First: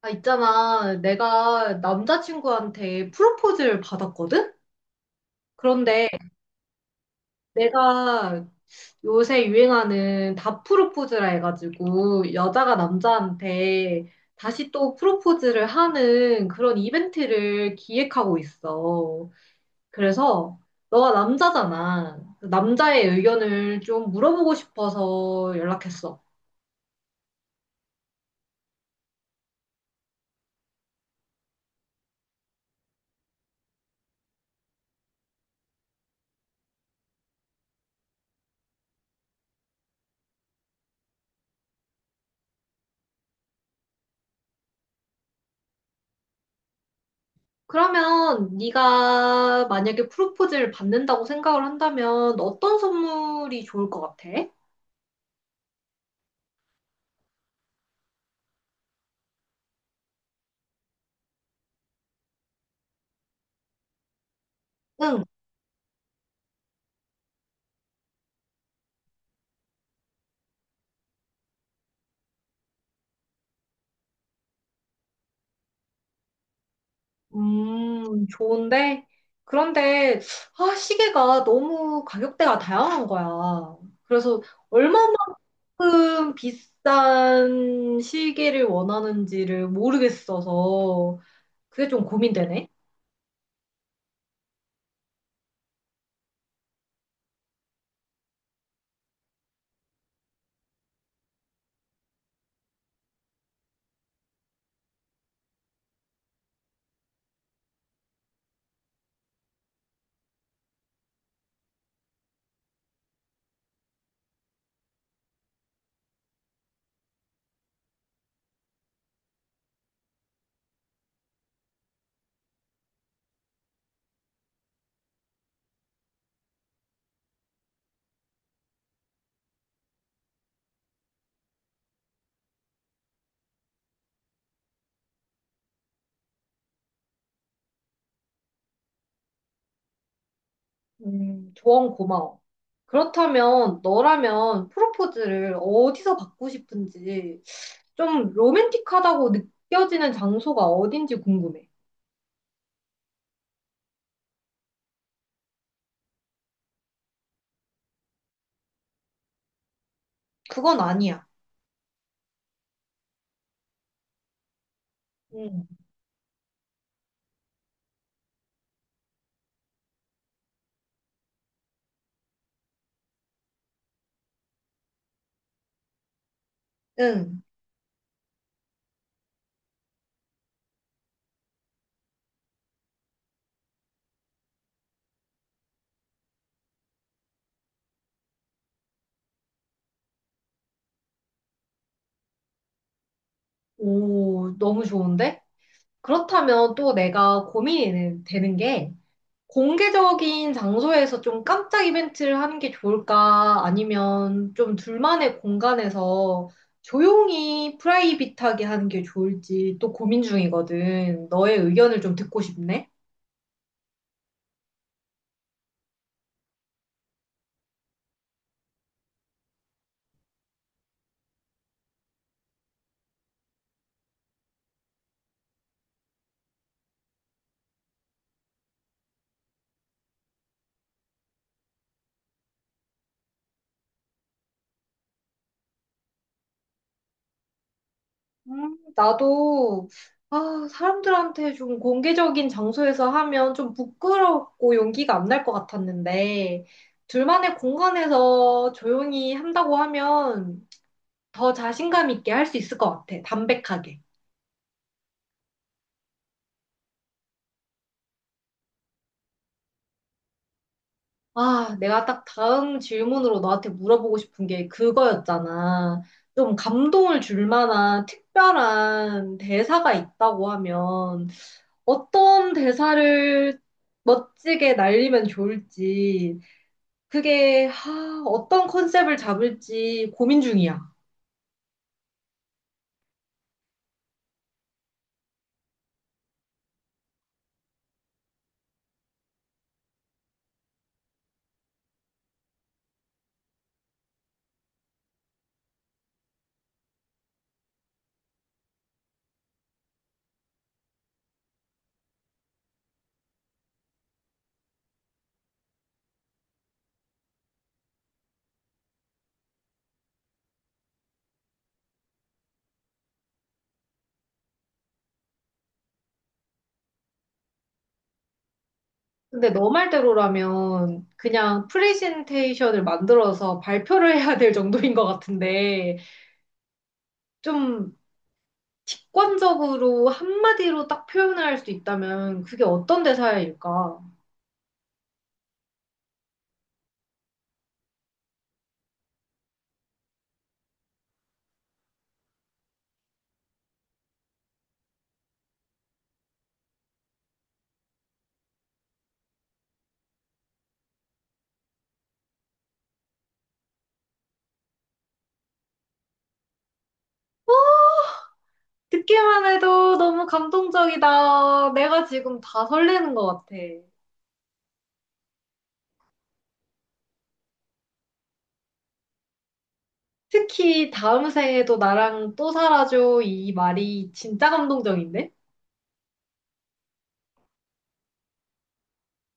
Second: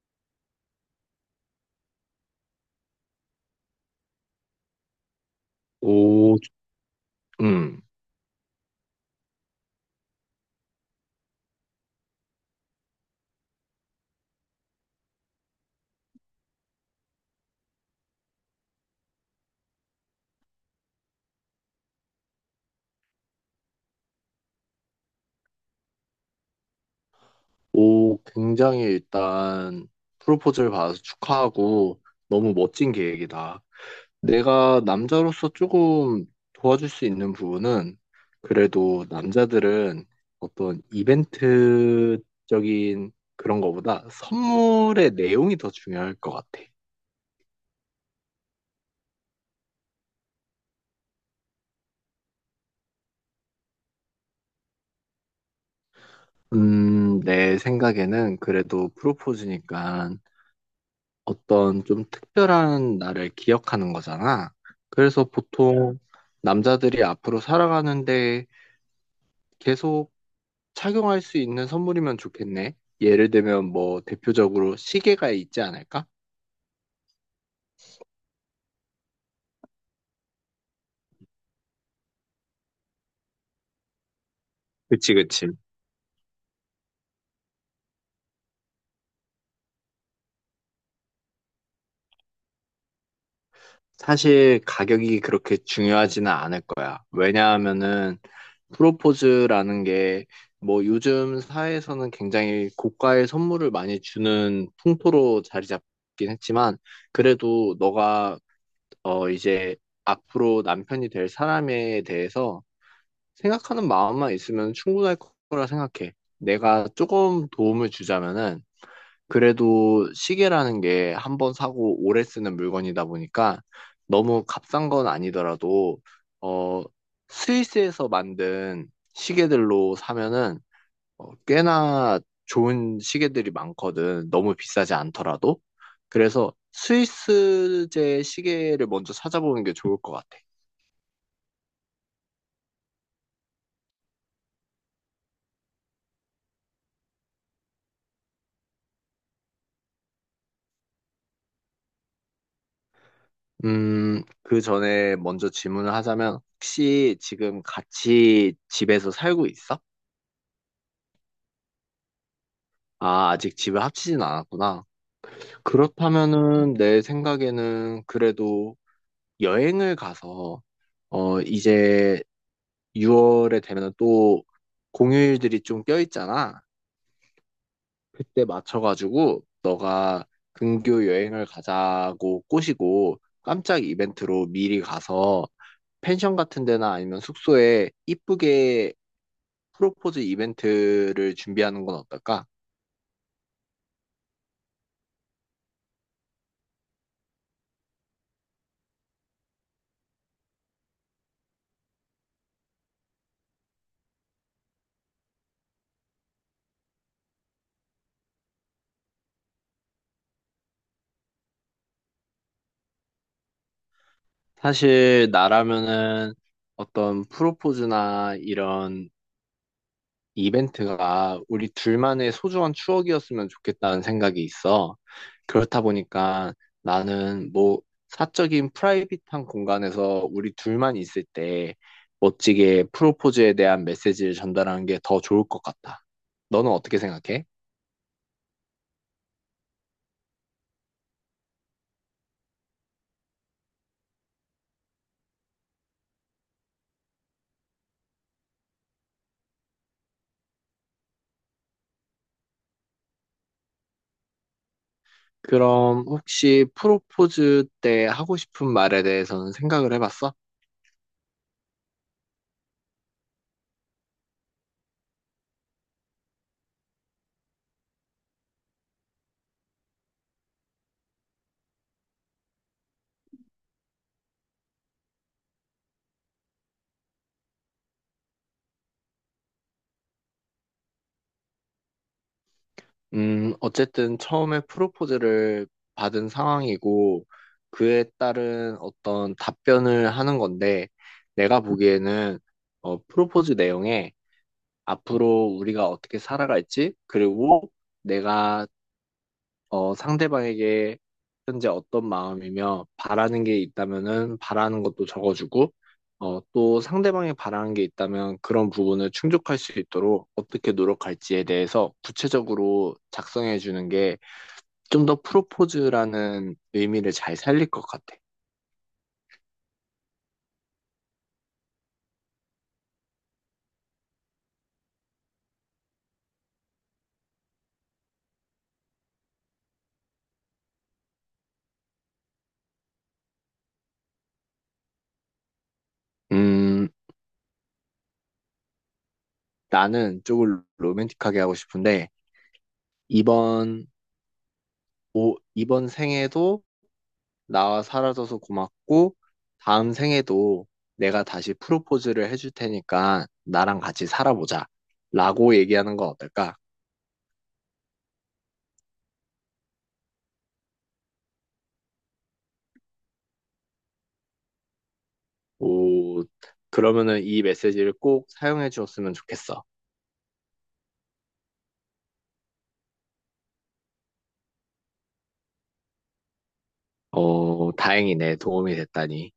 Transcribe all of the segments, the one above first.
아, 있잖아. 내가 남자친구한테 프로포즈를 받았거든? 그런데 오. 음, 내가 요새 유행하는 다 프로포즈라 해가지고 여자가 남자한테 다시 또 프로포즈를 하는 그런 이벤트를 기획하고 있어. 그래서 너가 남자잖아. 남자의 의견을 좀 물어보고 싶어서 연락했어. 오, 굉장히 일단 프로포즈를 받아서 축하하고 너무 멋진 계획이다. 내가 남자로서 조금 도와줄 수 있는 부분은, 그래도 남자들은 어떤 이벤트적인 그런 거보다 선물의 내용이 더 중요할 것 같아. 그러면 네가 만약에 프로포즈를 받는다고 생각을 한다면 어떤 선물이 좋을 것 같아? 내 생각에는 그래도 프로포즈니까 어떤 좀 특별한 날을 기억하는 거잖아. 응, 그래서 보통 남자들이 앞으로 살아가는데 계속 착용할 수 있는 선물이면 좋겠네. 예를 들면 뭐 대표적으로 시계가 있지 않을까? 좋은데 그런데 아, 시계가 너무 가격대가 다양한 거야. 그래서 그치, 그치. 얼마만큼 비싼 시계를 원하는지를 모르겠어서 그게 좀 고민되네. 사실 가격이 그렇게 중요하지는 않을 거야. 왜냐하면은 프로포즈라는 게, 뭐 요즘 사회에서는 굉장히 고가의 선물을 많이 주는 풍토로 자리 잡긴 했지만, 그래도 너가 이제 앞으로 남편이 될 사람에 대해서 생각하는 마음만 있으면 충분할 거라 생각해. 내가 조금 도움을 주자면은, 그래도 시계라는 게 한번 사고 오래 쓰는 물건이다 보니까 너무 값싼 건 아니더라도, 어, 스위스에서 만든 시계들로 사면은 꽤나 좋은 시계들이 많거든. 너무 비싸지 않더라도. 그래서 스위스제 시계를 먼저 찾아보는 게 좋을 것 같아. 조언 고마워. 그렇다면 너라면 프로포즈를 어디서 받고 싶은지 좀 로맨틱하다고 느껴지는 장소가 어딘지 궁금해. 그 전에 먼저 질문을 하자면, 혹시 지금 같이 집에서 살고 있어? 그건 아니야. 아, 아직 집을 합치진 않았구나. 응. 그렇다면은 내 생각에는 그래도 여행을 가서, 이제 6월에 되면 또 공휴일들이 좀 껴있잖아. 응. 그때 맞춰가지고 너가 근교 여행을 가자고 꼬시고 깜짝 이벤트로 미리 가서 펜션 같은 데나 아니면 숙소에 이쁘게 프로포즈 이벤트를 준비하는 건 어떨까? 오, 너무 좋은데? 그렇다면 또 내가 고민이 되는 게 공개적인 장소에서 좀 깜짝 이벤트를 하는 게 좋을까? 아니면 좀 둘만의 공간에서 조용히 프라이빗하게 하는 게 좋을지 또 고민 중이거든. 너의 의견을 좀 듣고 싶네. 사실 나라면은 어떤 프로포즈나 이런 이벤트가 우리 둘만의 소중한 추억이었으면 좋겠다는 생각이 있어. 그렇다 보니까 나는 뭐 사적인 프라이빗한 공간에서 우리 둘만 있을 때 멋지게 프로포즈에 대한 메시지를 전달하는 게 더 좋을 것 같다. 너는 어떻게 생각해? 나도 아, 사람들한테 좀 공개적인 장소에서 하면 좀 부끄럽고 용기가 안 날 것 같았는데 둘만의 공간에서 조용히 한다고 하면 더 자신감 있게 할 수 있을 것 같아. 담백하게. 그럼 혹시 프로포즈 때 하고 싶은 말에 대해서는 생각을 해봤어? 아, 내가 딱 다음 질문으로 너한테 물어보고 싶은 게 그거였잖아. 좀 감동을 줄 만한 특별한 대사가 있다고 하면 어떤 대사를 멋지게 날리면 좋을지, 그게 하, 어떤 컨셉을 잡을지 고민 중이야. 어쨌든 처음에 프로포즈를 받은 상황이고 그에 따른 어떤 답변을 하는 건데, 내가 보기에는, 프로포즈 내용에 앞으로 우리가 어떻게 살아갈지, 그리고 내가 상대방에게 현재 어떤 마음이며 바라는 게 있다면은 바라는 것도 적어주고, 또 상대방이 바라는 게 있다면 그런 부분을 충족할 수 있도록 어떻게 노력할지에 대해서 구체적으로 작성해 주는 게 좀 더 프로포즈라는 의미를 잘 살릴 것 같아. 근데 너 말대로라면 그냥 프레젠테이션을 만들어서 발표를 해야 될 정도인 것 같은데, 좀 직관적으로 한마디로 딱 표현할 수 있다면 그게 어떤 대사일까? 음, 나는 쪽을 로맨틱하게 하고 싶은데, 이번, 오, 이번 생에도 나와 살아줘서 고맙고, 다음 생에도 내가 다시 프로포즈를 해줄 테니까 나랑 같이 살아보자. 라고 얘기하는 건 어떨까? 듣기만 해도 너무 감동적이다. 내가 지금 다 설레는 것 같아. 오, 그러면은 이 메시지를 꼭 사용해 주었으면 좋겠어. 특히 다음 생에도 나랑 또 살아줘. 이 말이 진짜 감동적인데? 어, 다행이네. 도움이 됐다니.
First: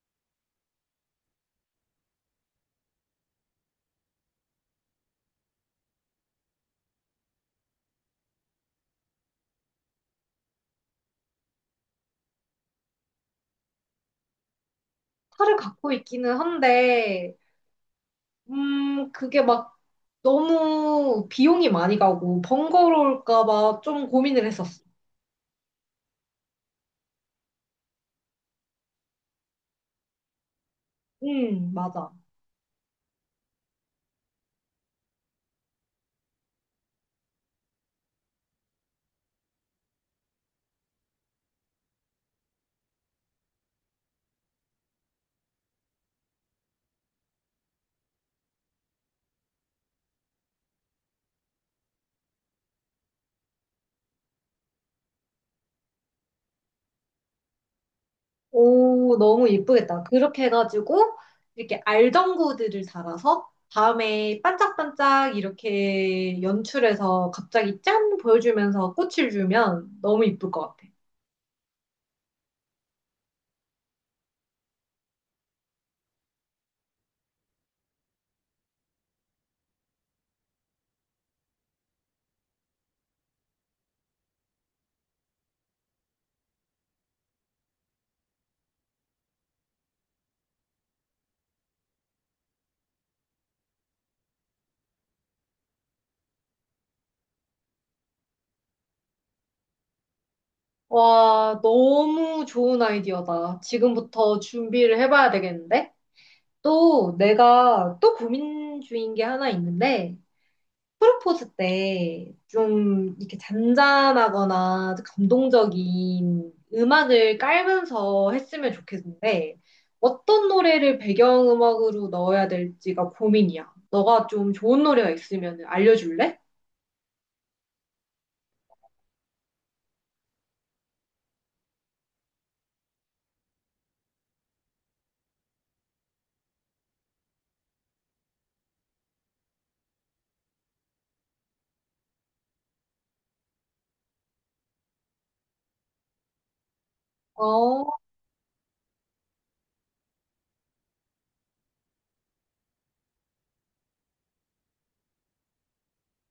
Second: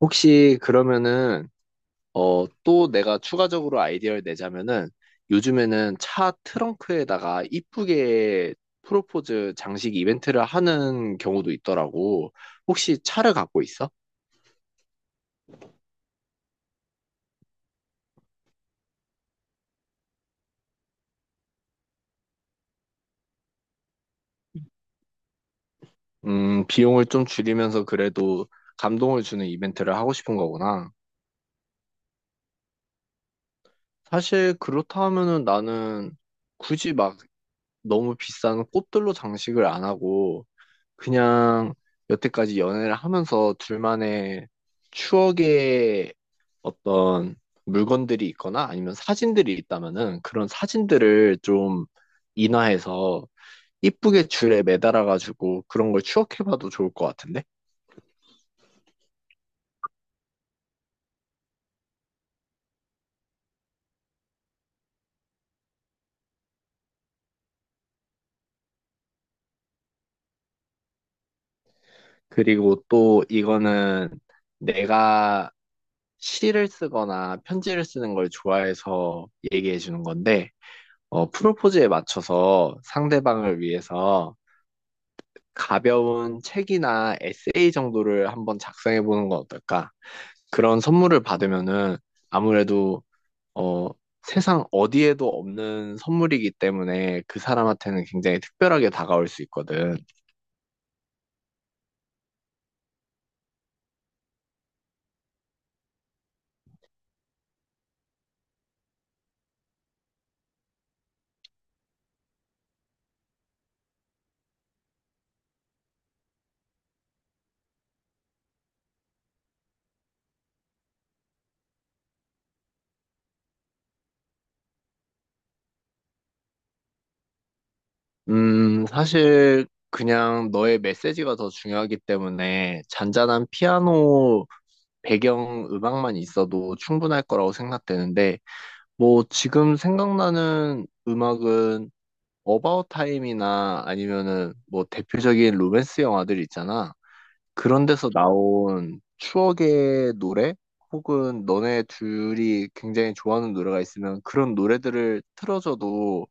혹시 그러면은, 또 내가 추가적으로 아이디어를 내자면은, 요즘에는 차 트렁크에다가 이쁘게 프로포즈 장식 이벤트를 하는 경우도 있더라고. 혹시 차를 갖고 있어? 탈을 갖고 있기는 한데, 그게 막 너무 비용이 많이 가고 번거로울까 봐 좀 고민을 했었어. 비용을 좀 줄이면서 그래도 감동을 주는 이벤트를 하고 싶은 거구나. 맞아. 사실 그렇다 하면은 나는 굳이 막 너무 비싼 꽃들로 장식을 안 하고 그냥 여태까지 연애를 하면서 둘만의 추억의 어떤 물건들이 있거나 아니면 사진들이 있다면은 그런 사진들을 좀 인화해서 이쁘게 줄에 매달아가지고 그런 걸 추억해봐도 좋을 것 같은데? 오, 너무 예쁘겠다. 그렇게 해가지고, 이렇게 알전구들을 달아서, 다음에 반짝반짝 이렇게 연출해서 갑자기 짠! 보여주면서 꽃을 주면 너무 예쁠 것 같아. 그리고 또 이거는 내가 시를 쓰거나 편지를 쓰는 걸 좋아해서 얘기해 주는 건데, 프로포즈에 맞춰서 상대방을 위해서 가벼운 책이나 에세이 정도를 한번 작성해 보는 건 어떨까? 그런 선물을 받으면은 아무래도 어, 세상 어디에도 없는 선물이기 때문에 그 사람한테는 굉장히 특별하게 다가올 수 있거든. 와, 너무 좋은 아이디어다. 지금부터 준비를 해봐야 되겠는데? 또 내가 또 고민 중인 게 하나 있는데, 프로포즈 때 좀 이렇게 잔잔하거나 감동적인 음악을 깔면서 했으면 좋겠는데 어떤 노래를 배경음악으로 넣어야 될지가 고민이야. 너가 좀 좋은 노래가 있으면 알려줄래? 사실 그냥 너의 메시지가 더 중요하기 때문에 잔잔한 피아노 배경 음악만 있어도 충분할 거라고 생각되는데, 뭐 지금 생각나는 음악은 어바웃 타임이나 아니면은 뭐 대표적인 로맨스 영화들 있잖아. 그런 어, 데서 나온 추억의 노래 혹은 너네 둘이 굉장히 좋아하는 노래가 있으면 그런 노래들을 틀어줘도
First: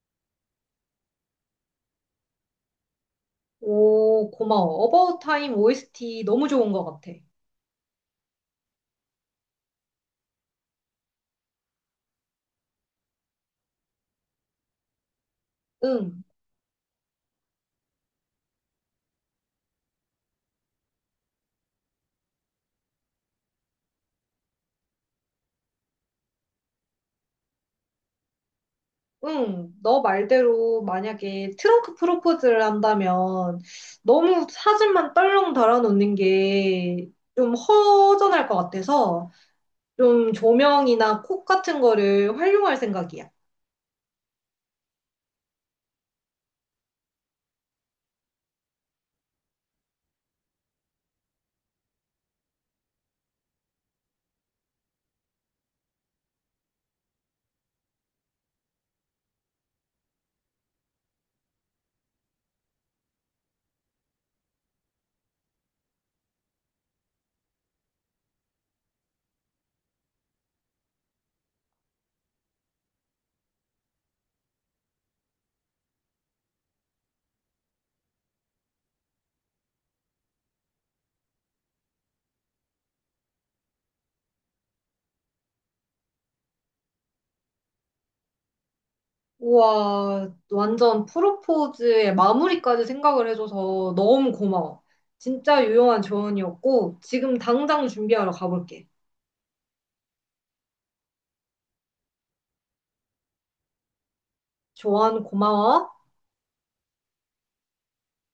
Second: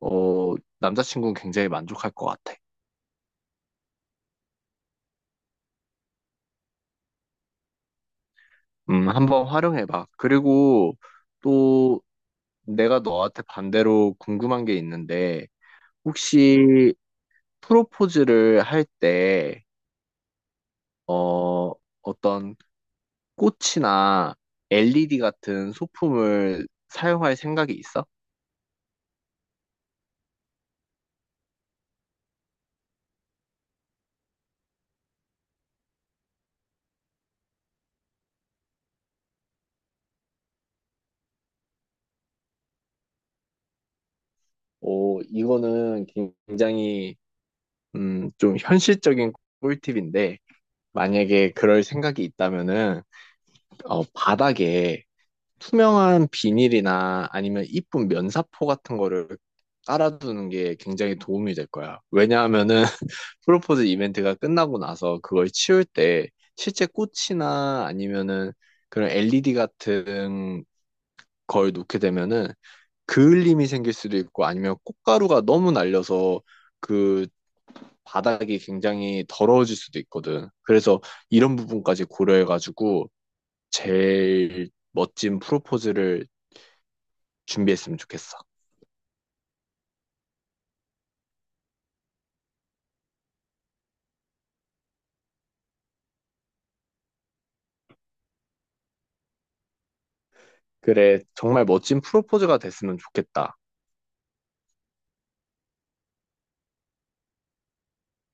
어 남자친구는 굉장히 만족할 것 같아. 오, 고마워. About Time OST 너무 좋은 것 같아. 한번 활용해봐. 그리고 또 내가 너한테 반대로 궁금한 게 있는데, 응. 혹시 프로포즈를 할 때, 어, 어떤 꽃이나 LED 같은 소품을 사용할 생각이 있어? 응, 너 말대로 만약에 트렁크 프로포즈를 한다면 너무 사진만 떨렁 달아놓는 게 좀 허전할 것 같아서 좀 조명이나 콕 같은 거를 활용할 생각이야. 오, 이거는 굉장히, 좀 현실적인 꿀팁인데, 만약에 그럴 생각이 있다면은, 바닥에 투명한 비닐이나 아니면 이쁜 면사포 같은 거를 깔아두는 게 굉장히 도움이 될 거야. 왜냐하면은 프로포즈 이벤트가 끝나고 나서 그걸 치울 때 실제 꽃이나 아니면은 그런 LED 같은 걸 놓게 되면은 그을림이 생길 수도 있고 아니면 꽃가루가 너무 날려서 그 바닥이 굉장히 더러워질 수도 있거든. 그래서 이런 부분까지 고려해가지고 제일 멋진 프로포즈를 준비했으면 좋겠어. 우와, 완전 프로포즈의 마무리까지 생각을 해줘서 너무 고마워. 진짜 유용한 조언이었고 지금 당장 준비하러 가볼게. 그래, 정말 멋진 프로포즈가 됐으면 좋겠다. 조언 고마워.